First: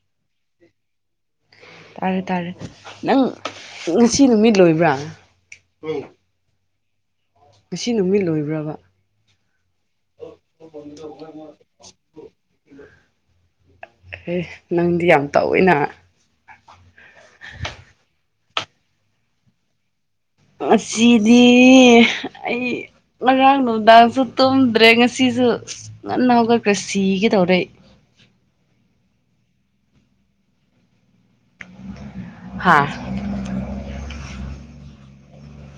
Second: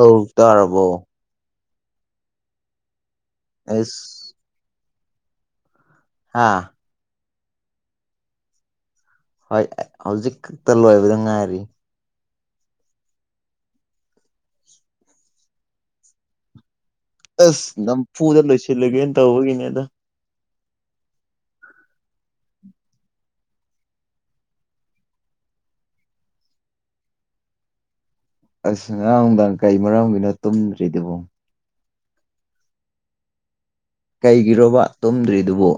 ꯑꯧ ꯇꯥꯔꯕꯣ ꯇꯥꯔ ꯇꯔꯦ ꯅꯪ ꯑꯦꯁ ꯁꯤ ꯅꯨꯃꯤꯠ ꯂꯣꯏꯕ꯭ꯔꯥ ꯍꯥꯥ ꯉꯁꯤ ꯅꯨꯃꯤꯠ ꯂꯣꯏꯕ꯭ꯔꯕ ꯍꯣꯏ ꯍꯧꯖꯤꯛ ꯈꯛꯇ ꯂꯣꯏꯕꯗ ꯉꯥꯏꯔꯤ ꯑꯦ ꯅꯪꯗꯤ ꯌꯥꯝ ꯇꯧꯏ ꯅ ꯑꯁ ꯅꯝꯐꯨꯗ ꯂꯣꯏꯁꯤꯜꯂꯒꯦꯅ ꯇꯧꯕꯒꯤꯅꯤꯗ ꯉꯁꯤꯗꯤ ꯑꯩ ꯉꯔꯥꯡ ꯅꯨꯡꯗꯥꯡꯁꯨ ꯇꯨꯝꯗ꯭ꯔꯦ ꯉꯁꯤꯁꯨ ꯉꯟꯅ ꯍꯧꯒꯠꯈ꯭ꯔꯦ ꯁꯤꯒꯦꯗꯧꯔꯦ ꯑꯩ ꯑꯁ ꯉꯔꯥꯡꯅꯨꯡꯗꯥꯡ ꯀꯩ ꯃꯔꯝꯒꯤꯅꯣ ꯇꯨꯝꯗ꯭ꯔꯤꯗꯨꯕꯣ ꯍꯥꯥ ꯀꯩꯒꯤꯔꯣꯕ ꯇꯨꯝꯗ꯭ꯔꯤꯗꯨꯕꯨ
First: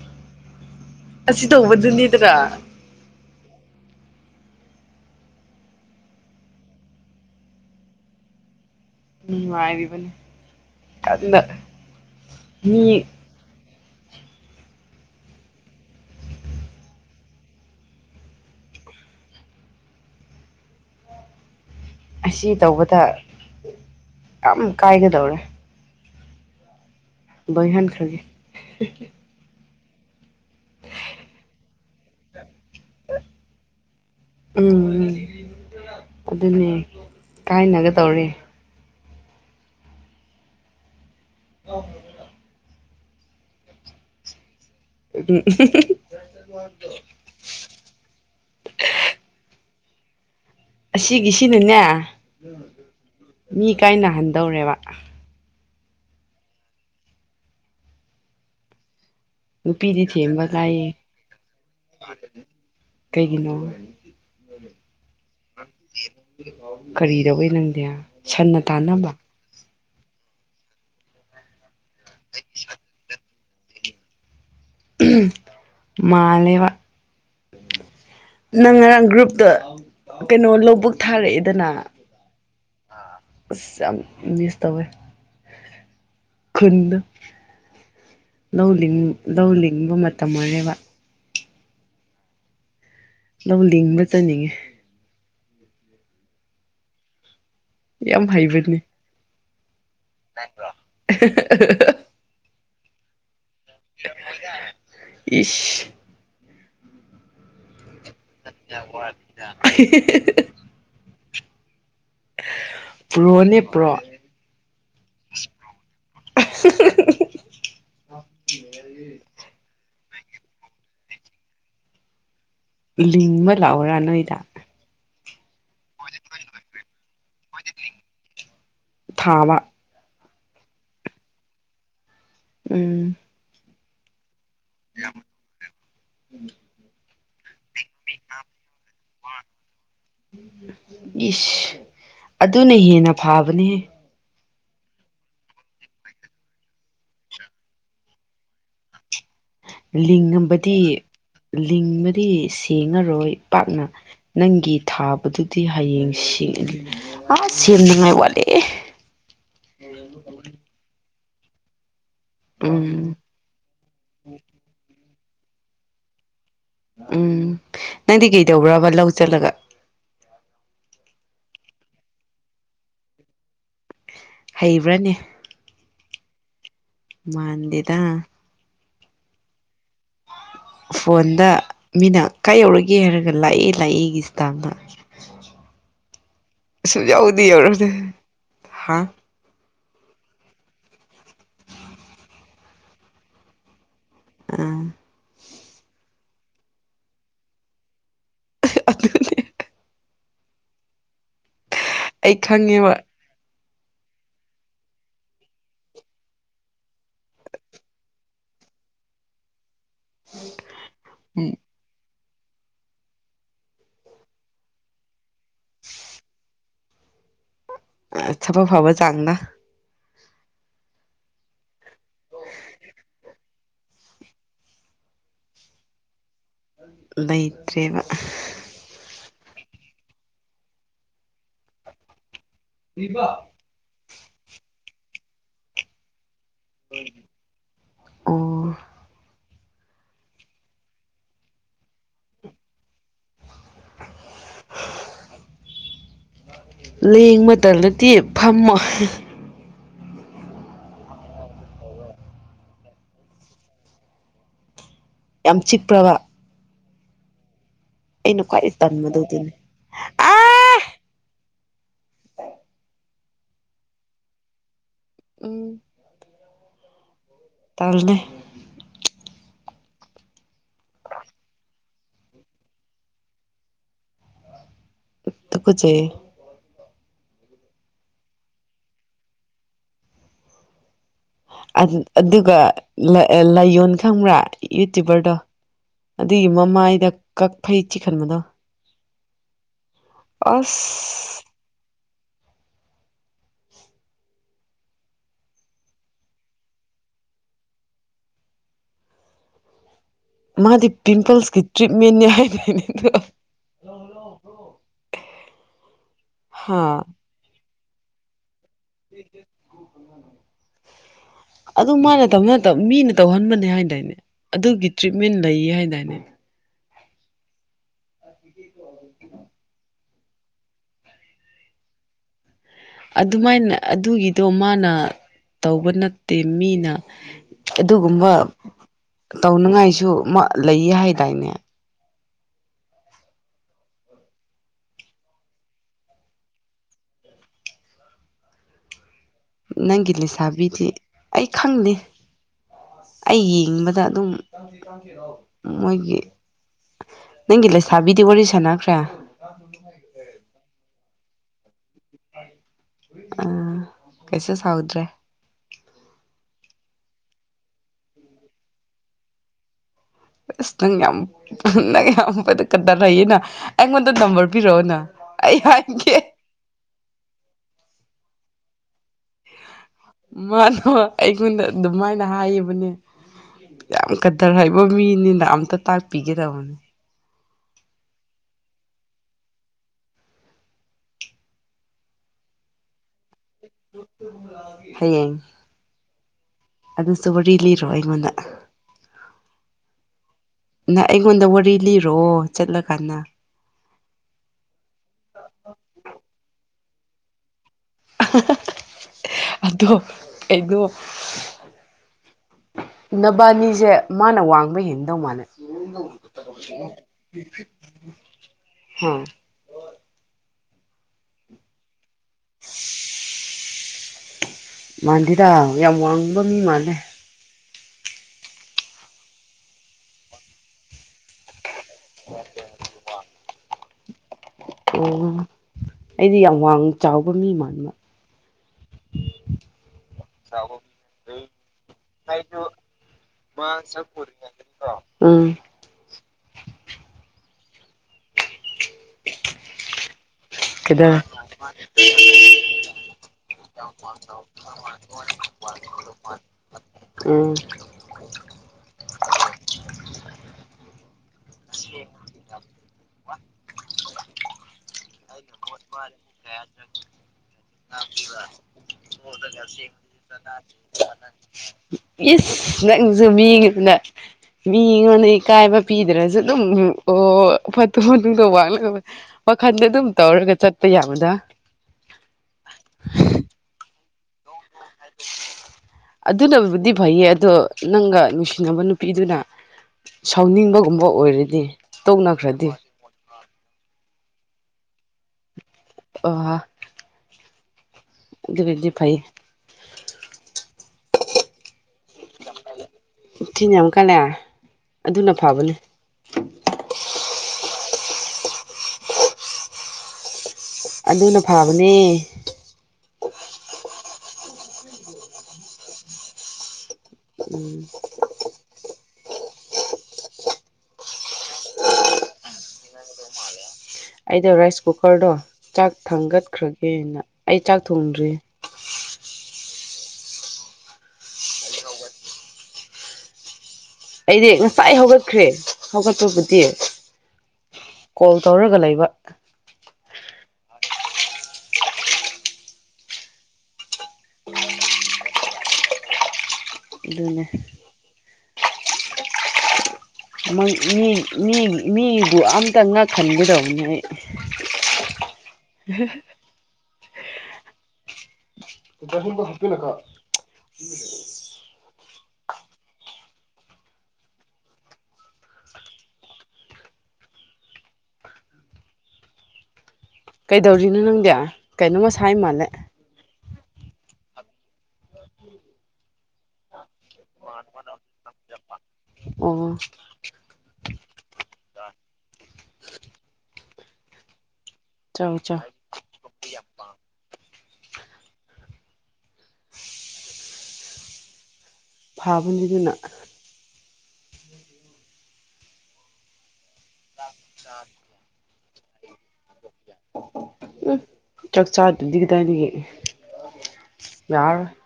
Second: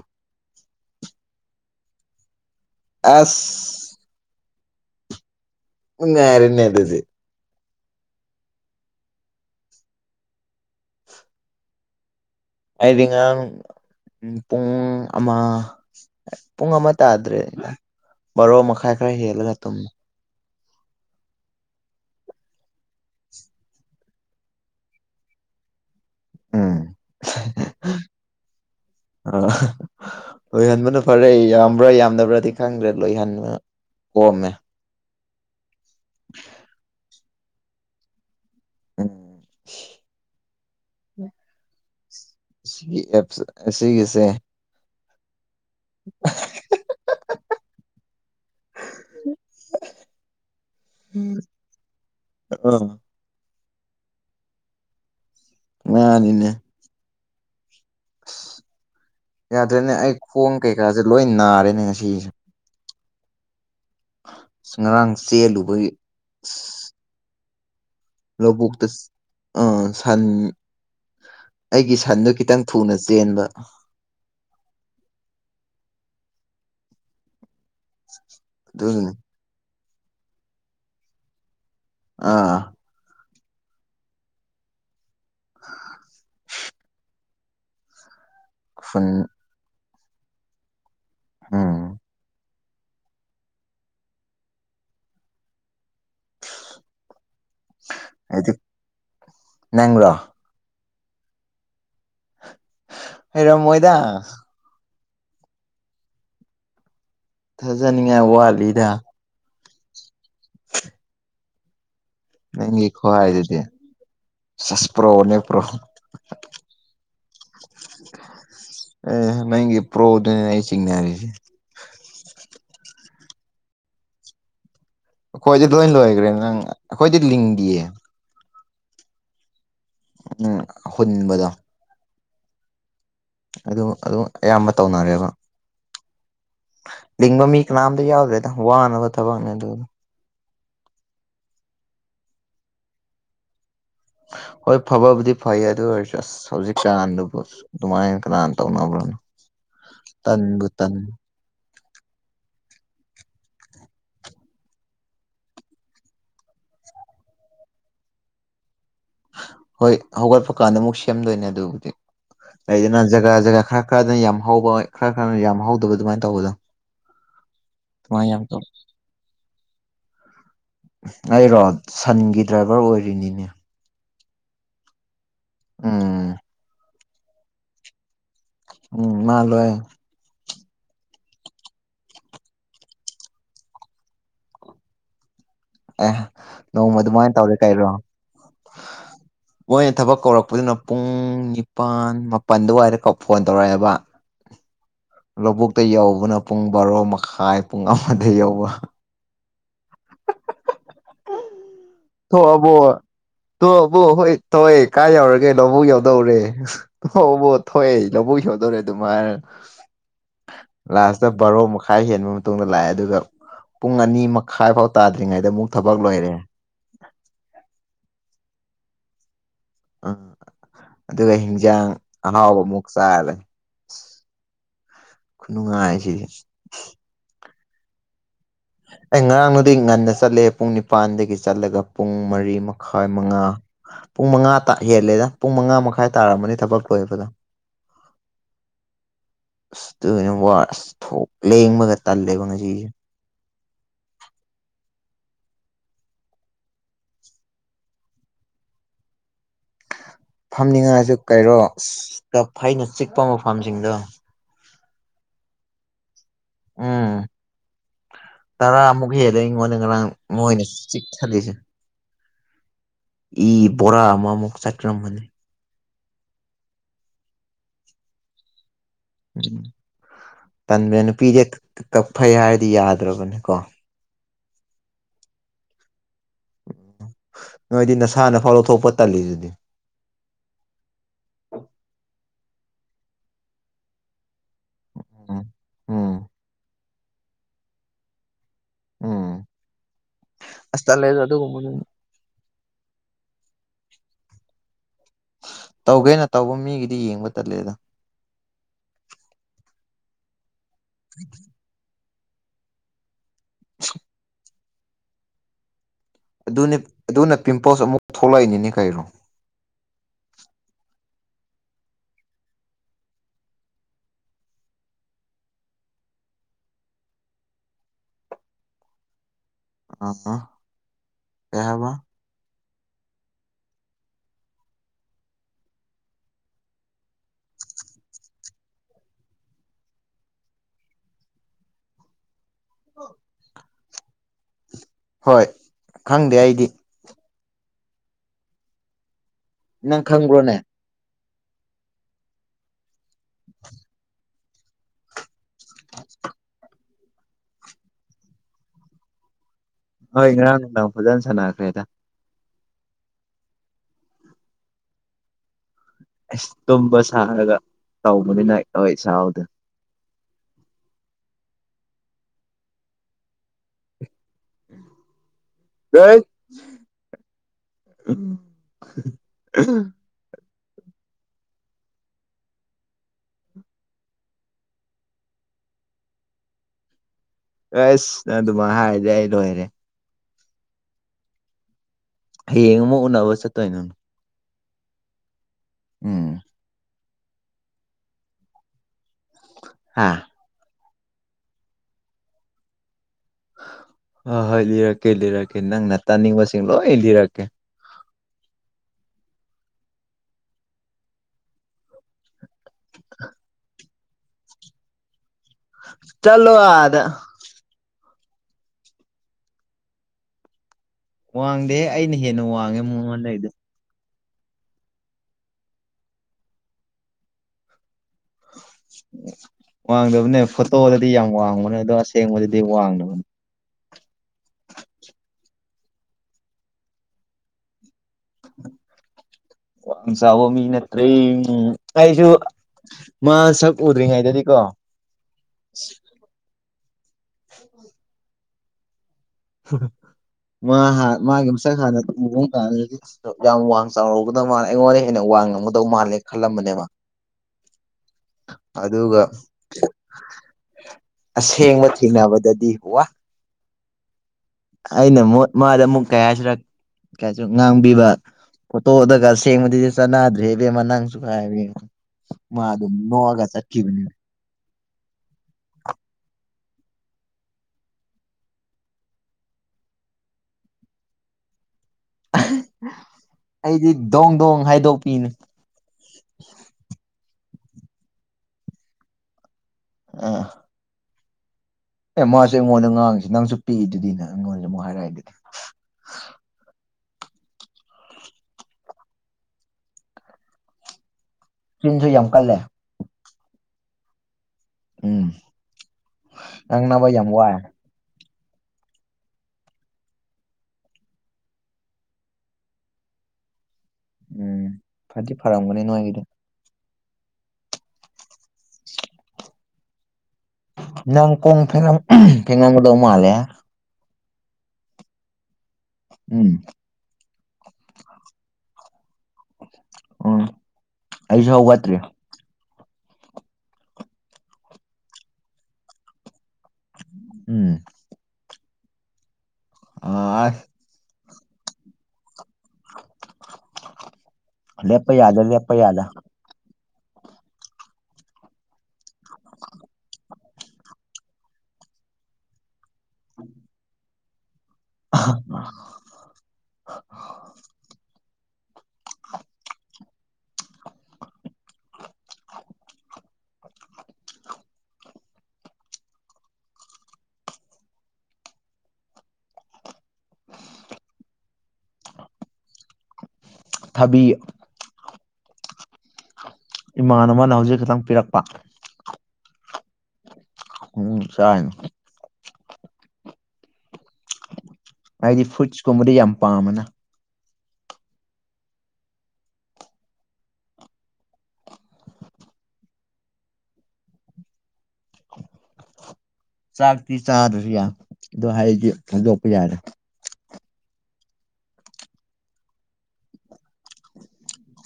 ꯑꯁꯤ ꯇꯧꯕꯗꯨꯅꯤꯗ꯭ꯔꯥ ꯑꯥꯁ ꯎꯥꯏꯔꯅ ꯑꯗꯨꯗꯤ ꯎꯝ ꯉꯥꯏꯔꯤꯕꯅꯤ ꯀꯟꯅ ꯍꯥꯏꯗꯤ ꯃꯤ ꯉꯥꯡ ꯄꯨꯡ ꯑꯃ ꯄꯨꯡ ꯑꯃ ꯇꯥꯗ꯭ꯔꯦꯗ ꯚꯥꯔꯣ ꯃꯈꯥꯏ ꯈꯔ ꯍꯦꯜꯂꯒ ꯇꯨꯝꯃꯦ ꯑꯁꯤ ꯇꯧꯕꯗ ꯌꯥꯝ ꯀꯥꯏꯒꯗꯧꯔꯦ ꯎꯝ ꯂꯣꯢꯍꯥꯟ ꯈ꯭ꯔꯒꯦ ꯑ ꯂꯣꯏꯍꯟꯕꯅ ꯐꯔꯦ ꯌꯥꯝꯕ꯭ꯔꯥ ꯌꯥꯝꯗꯕ꯭ꯔꯗꯤ ꯈꯪꯗ꯭ꯔꯦ ꯂꯣꯏꯍꯟꯕ ꯀꯣꯝꯃꯦ ꯎꯝ ꯑꯗꯨꯅꯦ ꯀꯥꯏꯅꯒꯗꯧꯔꯦ ꯑꯝ [unintelligible] ꯁꯤ ꯑꯦꯞꯁ ꯑꯁꯤꯒꯤꯁꯦ ꯎꯝ [unintelligible] ꯑꯁꯤꯒꯤꯁꯤꯅꯅꯦ ꯑ ꯃꯤ ꯀꯥꯏꯅꯍꯟꯗꯧꯔꯦꯕ ꯉꯥꯅꯤꯅꯦ ꯌꯥꯗ꯭ꯔꯦꯅꯦ ꯅꯨꯄꯤꯗꯤ ꯑꯩ ꯊꯦꯝꯕ ꯈꯣꯡ ꯂꯥꯏꯌꯦ ꯀꯩꯀꯥꯁꯦ ꯂꯣꯏ ꯅꯥꯔꯦꯅꯦ ꯉꯁꯤꯁꯦ ꯀꯩꯒꯤꯅꯣ ꯉꯔꯥꯡ ꯆꯦꯜꯂꯨꯕꯒꯤ ꯑꯁ ꯀꯔꯤꯗꯧꯕꯩ ꯅꯪꯗꯤ ꯁꯟꯅ ꯂꯧꯕꯨꯛꯇ ꯇꯥꯟꯅꯕ ꯑꯥ ꯁꯟ ꯑꯩꯒꯤ ꯁꯟꯗꯣ ꯈꯤꯇꯪ ꯊꯨꯅ ꯆꯦꯟꯕ ꯎꯝ ꯃꯥꯜꯂꯦꯕ ꯅꯪ ꯉꯔꯥꯡ ꯑꯗꯨꯒꯤꯅꯤ ꯒ꯭ꯔꯨꯞꯇ ꯀꯩꯅꯣ ꯂꯧꯕꯨꯛ ꯊꯥꯔꯛꯑꯦꯗꯅ ꯑꯥ ꯑꯁ ꯌꯥꯝ ꯃꯤꯁ ꯇꯧꯋꯦ ꯈꯨꯟꯗꯣ ꯂꯧ ꯂꯤꯡ ꯈꯨꯟ ꯂꯧ ꯂꯤꯡꯕ ꯃꯇꯝ ꯑꯣꯏꯔ‌ꯦꯕ ꯎꯝ ꯂꯧ ꯂꯤꯡꯕ ꯆꯠꯅꯤꯡꯉꯦ ꯌꯥꯝ ꯍꯩꯕꯅꯦ ꯅ꯭ꯔꯥ [unintelligible] ꯍꯩꯔꯝꯃꯣꯏꯠ ꯏꯁ ꯊꯥꯖꯅꯤꯡꯉꯥꯏ ꯋꯥꯠꯂꯤꯗ [unintelligible] ꯅꯪꯒꯤ ꯈ ꯄ꯭ꯔꯣꯅꯦ ꯍꯥꯏꯗꯨꯗꯤ ꯄ꯭ꯔꯣ ꯆꯁꯄ꯭ꯔꯣ ꯅꯦꯛꯄ꯭ꯔꯣ ꯑꯦ ꯅꯪꯒꯤ ꯄ꯭ꯔꯣꯗꯨꯅꯦ ꯑꯩ ꯆꯤꯡꯅꯔꯤꯁꯦ ꯂꯤꯡꯕ ꯂꯥꯛꯑꯣꯔꯥ ꯅꯣꯏꯗ ꯑꯩꯈꯣꯏꯗꯤ ꯂꯣꯏ ꯂꯣꯏꯈ꯭ꯔꯦ ꯅꯪ ꯑꯩꯈꯣꯏꯗꯤ ꯂꯤꯡꯗꯤꯌꯦ ꯊꯥꯃ ꯎꯝ ꯍꯅꯤꯡꯕꯗ ꯎꯝ ꯑꯗꯨ ꯑꯗꯨ ꯑꯌꯥꯝꯕ ꯇꯧꯅꯔꯦꯕ [unintelligible] ꯂꯤꯡꯕ ꯃꯤ ꯀꯅꯥꯝꯇ ꯌꯥꯎꯗ꯭ꯔꯦꯗ ꯋꯥꯅꯕ ꯊꯕꯛꯅꯦ ꯑꯗꯨ ꯏꯁꯁ ꯑꯗꯨꯅ ꯍꯦꯟꯅ ꯐꯥꯕꯅꯦꯍꯦ ꯍꯣꯏ ꯐꯕꯕꯨꯗꯤ ꯐꯩꯌ‌ꯦ ꯑꯗꯨ ꯑꯣꯏꯔꯁꯨ ꯑꯁ ꯍꯧꯖꯤꯛꯀꯟꯗꯕꯨ ꯑꯗꯨꯃꯥꯏ ꯀꯅꯥ ꯇꯧꯅꯕ꯭ꯔꯣ ꯂꯤꯡꯉꯝꯕꯗꯤ ꯂꯤꯡꯕꯗꯤ ꯁꯦꯡꯉꯔꯣꯏ ꯄꯥꯛꯅ ꯅꯪꯒꯤ ꯊꯥꯕꯗꯨꯗꯤ ꯍꯌꯦꯡ ꯁꯤ ꯑꯥ ꯁꯦꯝꯅꯤꯡꯉꯥꯏ ꯋꯥꯠꯂꯤ ꯍꯣꯏ ꯍꯧꯒꯠꯄ ꯀꯥꯟꯗꯃꯨꯛ ꯁꯦꯝꯗꯣꯏꯅꯦ ꯑꯗꯨꯕꯨꯗꯤ ꯂꯩꯗꯅ ꯎꯝ ꯖꯒꯥ ꯖꯒꯥ ꯈꯔ ꯈꯔꯗꯅ ꯌꯥꯝ ꯍꯧꯕ ꯈꯔ ꯈꯔ ꯌꯥꯝ ꯍꯧꯗꯕ ꯑꯗꯨꯃꯥꯏꯅ ꯇꯧꯕꯗꯣ ꯎꯝ ꯑꯗꯨꯃꯥꯏꯅ ꯅꯪꯗꯤ ꯌꯥꯝ ꯇꯧꯋꯦ ꯀꯩꯗꯧꯕ꯭ꯔꯕ ꯂꯧ ꯆꯠꯂꯒ ꯑꯩꯔꯣ ꯁꯟꯒꯤ ꯗ꯭ꯔꯥꯏꯚꯔ ꯑꯣꯏꯔꯤꯅꯤꯅꯦ ꯍꯩꯕ꯭ꯔꯅ‌ꯦ ꯎꯝ ꯃꯥꯟꯗꯦꯗ ꯎꯝ ꯃꯥ ꯂꯣꯏ ꯐꯣꯟꯗ ꯃꯤꯅ ꯀꯥꯏ ꯌꯧꯔꯒꯦ ꯍꯥꯏꯔꯒ ꯂꯥꯛꯏ ꯂꯥꯛꯏꯒꯤ ꯏꯁꯇꯥꯝꯅ ꯑꯦ ꯅꯣꯡꯃ ꯑꯗꯨꯃꯥꯏꯅ ꯁꯨꯡꯌꯧꯗꯤ ꯇꯧꯔꯦ ꯌꯧꯔꯛꯇꯦ ꯀꯩꯔꯣ ꯍꯥ ꯃꯣꯏꯅ ꯊꯕꯛ ꯀꯧꯔꯛꯄꯗꯨꯅ ꯄꯨꯡ ꯅꯤꯄꯥꯜ ꯃꯥꯄꯟ ꯗꯨꯋꯥꯏꯗ ꯀꯧ ꯐꯣꯟ ꯇꯧꯔꯛꯑꯦꯕ ꯑ ꯂꯧꯕꯨꯛꯇ ꯌꯧꯕꯅ ꯄꯨꯡ ꯕꯥꯔꯣ ꯃꯈꯥꯏ ꯄꯨꯡ ꯑꯃꯗ ꯌꯧꯕ [unintelligible] ꯑꯩ ꯊꯣꯛꯑꯕꯣ ꯈꯪꯉꯦꯕ ꯊꯣꯛꯕꯣ ꯍꯣꯏ ꯇꯣꯛꯑꯦ ꯀꯥꯏ ꯌꯧꯔꯒꯦ [inaudible] ꯌꯥꯎꯗꯣꯔꯦ ꯍꯧꯕꯣ ꯊꯣꯛꯑꯦ ꯂꯧꯕꯨꯛ ꯌꯧꯗꯣꯔꯦ ꯑꯗꯨꯃꯥꯢ ꯂꯥꯁꯇ ꯕꯥꯔꯣ ꯃ ꯈꯥꯏ ꯍꯦꯟꯕ ꯃꯇꯨꯡꯗ ꯂꯥꯛꯑꯦ ꯑꯗꯨꯒ ꯄꯨꯡ ꯑꯅꯤ ꯃꯈꯥꯏ ꯐꯥꯎ ꯇꯥꯗ꯭ꯔꯤꯉꯩꯗ ꯑꯃꯨꯛ ꯊꯕꯛ ꯂꯣꯏꯔꯦ [unintelligible] ꯊꯕꯛ ꯐꯕ ꯆꯥꯡꯅ ꯑ ꯑꯗꯨꯒ ꯍꯤꯟꯖꯥꯡ ꯑꯍꯥꯎꯕꯃꯨꯛ ꯆꯥꯂꯦ ꯏꯁ ꯈꯨꯅꯨꯡꯉꯥꯏꯁꯤꯗꯤ ꯂꯩꯇ꯭ꯔꯦꯕ ꯑꯩ ꯉꯔꯥꯡꯅꯣꯏꯗꯩ ꯉꯟꯅ ꯆꯠꯂꯦ ꯄꯨꯡ ꯅꯤꯄꯥꯟꯗꯒꯤ ꯆꯠꯂꯒ ꯄꯨꯡ ꯃꯔꯤ ꯃꯈꯥꯏ ꯃꯉꯥ ꯄꯨꯡ ꯃꯉꯥ ꯇ ꯍꯦꯜꯂꯦꯗ ꯄꯨꯡ ꯃꯉꯥ ꯃꯈꯥꯏ ꯇꯥꯔꯝꯃꯅꯤ ꯊꯕꯛ ꯂꯣꯏꯕꯗ‌ꯣ ꯑꯣ ꯑꯁ ꯑꯗꯨꯒꯅ‌ꯦ ꯋꯥꯔ‌ꯦ ꯑꯁ ꯊꯣꯛ ꯂꯦꯡꯕꯒ ꯇꯜꯂꯦꯕ ꯉꯁꯤꯗꯤ ꯂꯦꯡꯕ ꯇꯜꯂꯗꯤ ꯐꯝꯃꯣ ꯐꯝꯅꯤꯡꯉꯥꯏꯁꯨ ꯀꯩꯅ‌ꯣ ꯏꯁ ꯀꯥꯛꯐꯩꯅ ꯆꯤꯛꯄ ꯃꯐꯝꯁꯤꯡꯗꯣ ꯌꯥꯝ ꯆꯤꯛꯄ꯭ꯔꯕ ꯎꯝ ꯑꯩꯅ ꯈ꯭ꯋꯥꯏꯗꯒꯤ ꯇꯔꯥꯃꯨꯛ ꯍꯦꯜꯂꯦ ꯇꯟꯕꯗꯨꯗꯤꯅꯦ ꯑꯩꯉꯣꯟꯗ ꯉꯔꯥꯡ ꯃꯣꯏꯅ ꯑꯥ ꯆꯤꯛ ꯆꯤꯛꯊꯔꯤꯁ‌ꯦ ꯏ ꯕꯣꯔꯥ ꯑꯃꯃꯨꯛ ꯆꯠꯈꯔꯃꯅꯤ ꯎꯝ ꯇꯜꯂ‌ꯦ ꯎꯝ ꯇꯟꯕꯅ‌ꯦ ꯅꯨꯄꯤꯗꯤ ꯀꯛ ꯀꯛ ꯀꯛꯐꯩ ꯍꯥꯏꯔꯗꯤ ꯌꯥꯗ꯭ꯔꯕꯅꯤꯀꯣ ꯇꯨꯀꯠꯆꯩꯍ‌ꯦ ꯅꯣꯏꯗꯤ ꯅꯁꯥꯅ ꯐꯥꯎ ꯂꯧꯊꯣꯛꯄ ꯇꯜꯂꯤꯗꯨꯗꯤ ꯑ ꯑꯗꯨꯒ ꯂꯩ ꯂꯥꯏꯌꯣꯟ ꯈꯪꯕ꯭ꯔꯥ ꯌꯨꯇ꯭ꯌꯨꯕꯔꯗꯣ ꯎꯝ ꯎꯝ ꯑꯗꯨꯒꯤ ꯃꯃꯥꯏꯗ ꯀꯛ ꯐꯩ ꯆꯤꯛ ꯍꯟꯕꯗꯣ ꯎꯝ ꯑꯁ ꯇꯜꯂ‌ꯦꯗ ꯑꯗꯨꯒꯨꯝꯗ‌ꯣ ꯇꯧꯒ‌ꯦꯅ ꯇꯧꯕ ꯃꯤꯒꯤꯗꯤ ꯌꯦꯡꯕ ꯇꯜꯂꯦꯗ ꯃꯥꯗꯤ ꯄꯤꯝꯄꯜꯁꯀꯤ ꯇ꯭ꯔꯤꯠꯃꯦꯟ ꯅ‌ꯦ ꯍꯥꯏꯗꯥꯏꯅ‌ꯦ ꯑꯗꯨꯗ‌ꯣ ꯑꯗꯨꯅ‌ꯦ ꯑꯗꯨꯅ ꯄꯤꯝꯄꯜꯁ ꯑꯃꯨꯛ ꯊꯣꯛꯂꯛꯏꯅꯤꯅꯤꯅ‌ꯦ ꯀꯩꯅꯣ [inaudible] ꯑꯗꯨ ꯃꯥꯅ ꯇꯧꯅꯕ ꯃꯤꯅ ꯇꯧꯍꯟꯕꯅꯦ ꯍꯥꯏꯗꯥꯏꯅꯦ ꯑꯗꯨꯒꯤ ꯇ꯭ꯔꯤꯠꯃꯦꯟ ꯂꯩ ꯍꯥꯏꯗꯥꯏꯅꯦ [inaudible] ꯑ ꯀꯩ ꯍꯥꯏꯕ ꯑꯗꯨꯃꯥꯏꯅ ꯑꯗꯨꯒꯤꯗꯣ ꯃꯥꯅ ꯇꯧꯕ ꯅꯠꯇꯦ ꯃꯤꯅ ꯑꯗꯨꯒꯨꯝꯕ ꯇꯧꯅꯤꯉꯥꯏꯁꯨ ꯃ ꯂꯩꯌꯦ ꯍꯥꯏꯗꯥꯏꯅꯦ [unintelligible] ꯍꯣꯏ ꯈꯪꯗꯦ ꯑꯩꯗꯤ ꯅꯪ ꯅꯪꯒꯤ ꯈꯪꯕ꯭ꯔꯣꯅꯦ ꯂꯩꯁꯥꯕꯤꯗꯤ ꯑꯩ ꯈꯪꯗꯦ ꯑꯩ ꯌꯦꯡꯕꯗ ꯑꯗꯨꯝ ꯃꯣꯏꯒꯤ ꯅꯪꯒꯤ ꯂꯩꯁꯥꯕꯤꯗꯤ ꯋꯥꯔꯤ ꯁꯥꯟꯅꯈ꯭ꯔꯦ ꯍꯣꯏ ꯉꯔꯥꯡ ꯅꯨꯡꯗꯥꯡ ꯐꯖꯅ ꯁꯥꯟꯅꯈ꯭ꯔꯦꯗ ꯑꯥ ꯀꯩꯁꯨ ꯁꯥꯎꯗ꯭ꯔꯦ ꯑꯁ ꯇꯨꯝꯕ ꯁꯥꯔꯒ ꯇꯧꯕꯅꯤꯅ ꯍꯣꯏ ꯁꯥꯍꯗ ꯏꯁꯇꯪ ꯌꯥꯝ ꯄꯨꯅꯪ ꯌꯥꯝ ꯀꯗꯥꯔꯏꯦꯅ ꯑꯦ ꯃꯗ ꯅꯝꯕꯝꯕꯔ ꯕꯤꯔꯛꯑꯣꯅ ꯑꯩ ꯍꯥꯏꯒꯦ ꯎꯝ ꯃꯥꯅꯣ ꯑꯩꯉꯣꯟꯗ ꯑꯗꯨꯃꯥꯏꯅ ꯍꯥꯏꯌꯦꯕꯅꯦ ꯌꯥꯝ ꯀꯗꯔ ꯍꯩꯕ ꯃꯤꯅꯤꯅ ꯑꯝꯇ ꯇꯥꯛꯄꯤꯒꯗꯕꯅꯦ ꯑꯩꯁ ꯅ ꯑꯗꯨꯃꯥꯏ ꯍꯥꯏꯔꯗꯤ ꯑꯩ ꯂꯣꯏꯔꯦ ꯍꯌꯦꯡ ꯑꯃ ꯎꯅꯕ ꯆꯠ ꯍꯌꯦꯡ ꯎꯝ ꯑꯗꯨꯁꯨ ꯋꯥꯔꯤ ꯂꯤꯔꯣ ꯑꯩꯉꯣꯟꯗ ꯍꯥꯥ ꯅ ꯑꯩꯉꯣꯟꯗ ꯋꯥꯔꯤ ꯂꯤꯔꯣꯑꯣ ꯆꯠꯂꯀꯥꯟꯗ ꯍꯣꯏ ꯍꯣꯏ ꯂꯤꯔꯛꯀꯦ ꯂꯤꯔꯛꯀꯦ ꯅꯪꯅ ꯇꯥꯅꯤꯡꯕꯁꯤꯡ ꯂꯣꯏ ꯂꯤꯔꯛꯀꯦ ꯑꯗꯣ ꯀꯩꯅꯣ ꯅꯕꯥꯅꯤꯁꯦ ꯃꯥꯅ ꯋꯥꯡꯕ ꯍꯦꯟꯗꯧ ꯃꯥꯜꯂꯦ ꯆꯠꯂꯣ ꯑꯥꯗ ꯍꯥꯥ ꯋꯥꯡꯗꯦꯍꯦ ꯑꯩꯅ ꯍꯦꯟꯅ ꯋꯥꯡꯉꯦ ꯃꯉꯣꯟꯗꯩꯗꯤ ꯃꯥꯥꯟꯗꯦꯗ ꯌꯥꯝ ꯋꯥꯡꯕ ꯃꯤ ꯃꯥꯜꯂꯦ ꯋꯥꯡꯗꯕꯅꯦ ꯐꯣꯇꯣꯗꯗꯤ ꯌꯥꯝ ꯋꯥꯡꯕꯅꯦ ꯑꯗꯣ ꯑꯁꯦꯡꯕꯗꯗꯤ ꯋꯥꯡꯗꯕꯅꯦ ꯎ ꯑꯩꯗꯤ ꯌꯥꯝ ꯋꯥꯡ ꯆꯥꯎꯕ ꯃꯤ ꯃꯥꯟꯕ ꯋꯥꯡ ꯆꯥꯎꯕ ꯃꯤ ꯅꯠꯇꯔꯦ ꯑꯩꯁꯨ ꯃꯥ ꯁꯛ ꯎꯗ꯭ꯔꯤꯉꯩꯗꯗꯤ ꯀꯣ ꯑꯝ ꯍꯍ ꯃꯥ ꯀꯩꯗꯧꯔꯦ ꯃꯥꯒꯤ ꯃꯁꯛ ꯍꯥꯟꯅ ꯇ ꯀꯥꯟꯗꯗꯤ ꯌꯥꯝ ꯋꯥꯡ ꯆꯥꯎꯔꯨꯕꯗ ꯃꯥꯅ ꯑꯩꯉꯣꯟꯗ ꯍꯦꯟꯅ ꯋꯥꯡ ꯉꯒ ꯗꯧ ꯃꯥꯜꯂꯦ ꯈꯜꯂꯝꯕꯅꯦꯕ ꯎꯝ ꯑꯗꯨꯒ ꯑꯁꯦꯡꯕ ꯊꯦꯡꯅꯕꯗꯗꯤ ꯋꯥ ꯑꯩꯅꯦ ꯂꯣ ꯃꯥꯗ ꯑꯃꯨꯛ ꯀꯩ ꯍꯥꯏꯁꯤ ꯔꯥ ꯀꯁꯨ ꯉꯥꯡꯕꯤꯕ ꯐꯣꯇꯣꯗꯒ ꯁꯦꯡꯕꯗꯗꯤ ꯆꯅꯥꯗ꯭ꯔꯦꯍꯦ ꯏꯕꯦꯝꯃ ꯅꯪꯁꯨ ꯍꯥꯏꯕ ꯏꯁ ꯅꯪꯁꯨ ꯃꯤꯉꯗꯅ ꯃꯤꯉꯣꯟꯗ ꯏꯀꯥꯏꯕ ꯄꯤꯗ꯭ꯔꯁꯨ ꯑꯗꯨꯝ ꯑꯣ ꯐꯣꯠꯇꯨ ꯐꯗꯣ ꯋꯥꯂꯕ ꯋꯥꯈꯟꯗ ꯑꯗꯨꯝ ꯇꯧꯔꯒ ꯆꯠꯄ ꯌꯥꯕꯗ ꯑꯩꯗꯤ ꯗꯣꯡ ꯗꯣꯡ ꯍꯥꯏꯗꯣꯛꯄꯤꯅꯦ ꯑꯗꯨꯅꯕꯨꯗꯤ ꯐꯩꯌꯦ ꯑꯗꯣ ꯅꯪꯒ ꯅꯨꯡꯁꯤꯅꯕ ꯅꯨꯄꯤꯗꯨꯅ ꯑꯥ ꯁꯥꯎꯅꯤꯡꯕꯒꯨꯝꯕ ꯑꯣꯏꯔꯗꯤ ꯑꯦ ꯃꯥꯁꯦ ꯇꯣꯛꯅꯈ꯭ꯔꯗꯤ ꯑꯩꯉꯣꯟꯗ ꯉꯥꯡꯉꯁꯤ ꯅꯪꯁꯨ ꯄꯤꯛꯏꯗꯨꯗꯤꯅ ꯑꯩꯉꯣꯟꯗ ꯑꯃꯨꯛ ꯍꯥꯏꯛꯏ ꯑꯗꯨꯗꯤ ꯑꯣ ꯑꯗꯨꯒꯤꯗꯤ ꯐꯩ ꯆꯤꯟꯁꯨ ꯌꯥꯝ ꯀꯜꯂꯦ ꯆꯤꯟ ꯌꯥꯝ ꯀꯜꯂꯦ ꯎꯝ ꯑꯗꯨꯅ ꯐꯕꯅꯦ ꯅꯪ ꯅꯕ ꯌꯥꯝ ꯋꯥꯏ ꯑꯗꯨꯅ ꯐꯥꯕꯅꯦ ꯎꯝ ꯐꯗꯤ ꯐꯔꯝꯒꯅꯤ ꯅꯉꯥꯏꯒꯤꯗ ꯎꯝ ꯅꯪ ꯀꯣꯡ ꯐꯦꯡꯉꯝ ꯐꯦꯡꯉꯝꯒꯗꯧ ꯃꯥꯝꯂꯦ ꯑꯩꯗꯣ ꯔꯥꯏꯁ ꯀꯨꯀꯔꯗꯣ ꯆꯥꯛ ꯎꯝ ꯊꯥꯡꯒꯠꯈ꯭ꯔꯒꯦꯅ ꯑꯩ ꯆꯥꯛ ꯊꯣꯡꯗ꯭ꯔꯤ ꯎꯝ ꯑꯩꯁꯨ ꯍꯧꯒꯠꯇ꯭ꯔꯤ ꯑꯩꯗꯤ ꯉꯁꯥꯏ ꯍꯧꯒꯠꯈ꯭ꯔꯦ ꯍꯧꯒꯠꯄꯕꯨꯗꯤ ꯎꯝ ꯀꯣꯜ ꯇꯧꯔꯒ ꯂꯩꯕ [unintelligible] ꯂꯦꯞꯄ ꯌꯥꯗꯦ ꯂꯦꯞꯄ ꯌꯥꯗꯦ ꯑꯗꯨꯅꯦ [inaudible] [unintelligible] ꯃꯤ ꯃꯤꯕꯨ ꯑꯝꯇ ꯉꯛꯍꯟꯒꯗꯧꯅꯤ ꯑꯩ [unintelligible] [unintelligible] [inaudible] [unintelligible] [inaudible] ꯀꯩꯗꯧꯔꯤꯅꯣ ꯅꯪꯗꯤ ꯀꯩꯅꯣꯝꯃ ꯁꯥꯏ ꯃꯥꯜꯂꯦ ꯊꯕꯤ [inaudible] ꯏꯃꯥꯟ ꯑꯃꯅ ꯍꯧꯖꯤꯛ ꯈꯤꯛꯇꯪ ꯄꯤꯔꯛꯄ ꯑꯣ ꯎꯝ ꯆꯥꯏꯅꯦ ꯆꯥꯎ ꯑꯩꯗꯤ ꯆꯥꯎ ꯐ꯭ꯔꯨꯏꯠꯁꯀꯨꯝꯕꯗꯤ ꯌꯥꯝ ꯄꯥꯝꯕꯅꯦ [unintelligible] ꯐꯥꯕꯅꯤꯗꯨꯅ ꯆꯥꯛꯇꯤ ꯆꯥꯗ꯭ꯔꯁꯨ ꯌꯥꯏ ꯑꯗꯣ ꯍꯩꯗꯤ ꯊꯥꯗꯣꯛꯄ ꯌꯥꯗꯦ ꯎꯝ ꯆꯥꯛꯆꯥꯥꯗ꯭ꯔꯗꯤ ꯀꯗꯥ ꯏꯗꯒꯤ ꯌꯥꯔꯔꫭꯏ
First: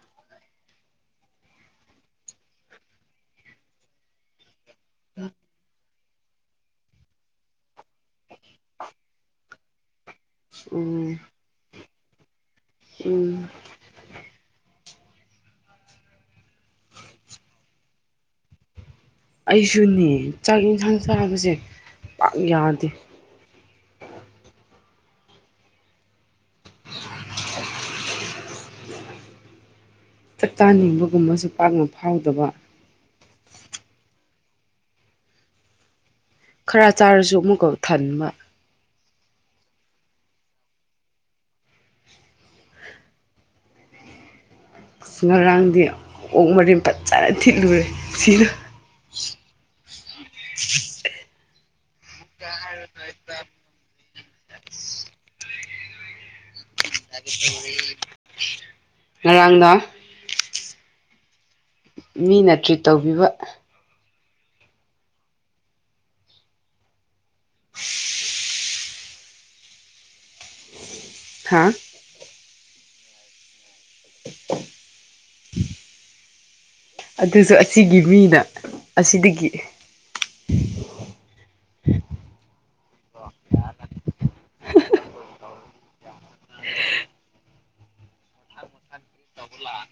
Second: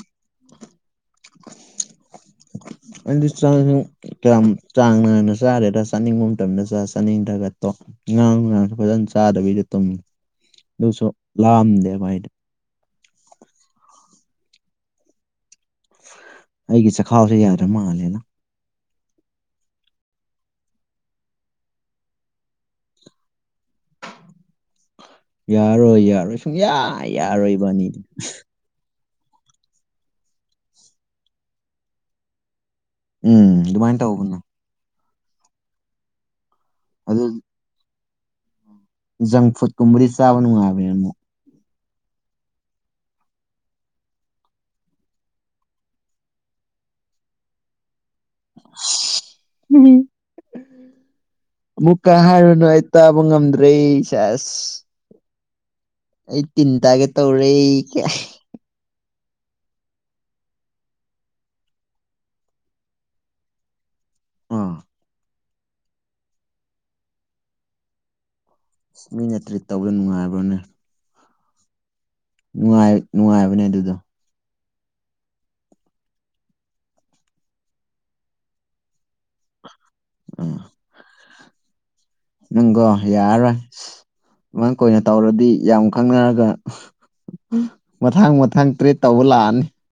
ꯑꯩꯗꯤ ꯆꯥꯛꯁꯨ ꯀꯌꯥꯝ ꯆꯥꯡ ꯅꯥꯏꯅ ꯆꯥꯗꯦꯗ ꯆꯥꯅꯤꯡꯕ ꯃꯇꯝꯗ ꯆꯥ ꯆꯥꯅꯤꯡꯗ꯭ꯔꯒ ꯇꫭꯛ ꯉꯥꯡ ꯅꯨꯡꯗꯥꯡꯁꯨ ꯐꯖꯅ ꯆꯥꯗꯕꯤꯗ ꯇꯨꯝꯃꯤ ꯗꯨꯁꯨ ꯎꯝ ꯂꯝꯗꯦꯕ ꯑꯩꯗꯤ ꯎꯝ ꯑꯩꯒꯤ ꯆꯈꯥꯎꯁꯦ ꯌꯥꯗ꯭ꯔ ꯃꯥꯜꯂꯦꯅ ꯑꯩꯁꯨꯅꯦ ꯆꯥꯛ ꯌꯦꯟꯁꯥꯡ ꯆꯥꯕꯁꯦ ꯄꯥꯛ ꯌꯥꯗꯦ ꯌꯥꯔꯣꯏ ꯌꯥꯔꯣꯏ ꯁꯨꯡꯌꯥ ꯌꯥꯔꯣꯏ ꯏꯕꯥꯅꯤꯗꯤ ꯇꯥꯛꯆꯥꯅꯤꯡꯕꯒꯨꯝꯕꯁꯨ ꯄꯥꯛꯅ ꯐꯥꯎꯗꯕ ꯎꯝ ꯑꯗꯨꯃꯥꯏꯅ ꯇꯧꯕꯅ ꯈꯔ ꯑꯗꯨ ꯆꯥꯔꯁꯨ ꯑꯃꯨꯛꯀ ꯊꯟꯕ ꯖꯪ ꯐꯨꯗ ꯀꯨꯝꯕꯗꯤ ꯆꯥꯕ ꯅꯨꯡꯉꯥꯏꯕꯅꯤ ꯑꯃꯨꯛ ꯉꯔꯥꯡꯗꯤ ꯑꯣꯛ ꯃꯔꯦꯟ ꯐꯖꯅ ꯊꯤꯠꯂꯨꯔꯦ ꯁꯤꯅ ꯎꯝ [unintelligible] ꯑꯃꯨꯛꯀ ꯍꯥꯏꯔꯅꯨ ꯑꯩ ꯇꯥꯕ ꯉꯝꯗ꯭ꯔꯦ ꯁꯦꯁ ꯑꯩ ꯇꯤꯟꯇꯥꯥꯒꯦ ꯇꯧꯔꯦ ꯑꯩ ꯀꯌꯥ ꯉꯔꯥꯡꯅ ꯃꯤꯅ ꯇ꯭ꯔꯤꯠ ꯇꯧꯕꯤꯕ ꯑꯥ ꯑꯁ ꯃꯤꯅ ꯇ꯭ꯔꯤꯠ ꯇꯧꯕꯗ ꯅꯨꯡꯉꯥꯏꯕ꯭ꯔꯣꯅꯦ ꯍꯥꯥ ꯅꯨꯡꯉꯥꯏ ꯅꯨꯡꯉꯥꯏꯕꯅꯦ ꯑꯗꯨꯗꯣ [unintelligible] ꯑꯗꯨꯁꯨ ꯑꯁꯤꯒꯤ ꯃꯤꯅ ꯑꯁꯤꯗꯒꯤ [unintelligible] ꯅꯪꯒꯣ ꯌꯥꯔꯔꯣꯏ ꯃꯥꯏ ꯀꯣꯏꯅ ꯇꯧꯔꯗꯤ ꯌꯥꯝ ꯈꯪꯅꯔꯒ ꯃꯊꯥꯡ ꯃꯊꯥꯡ ꯇ꯭ꯔꯦꯠ ꯇꯧꯕ ꯂꯥꯛꯑꯅꯤ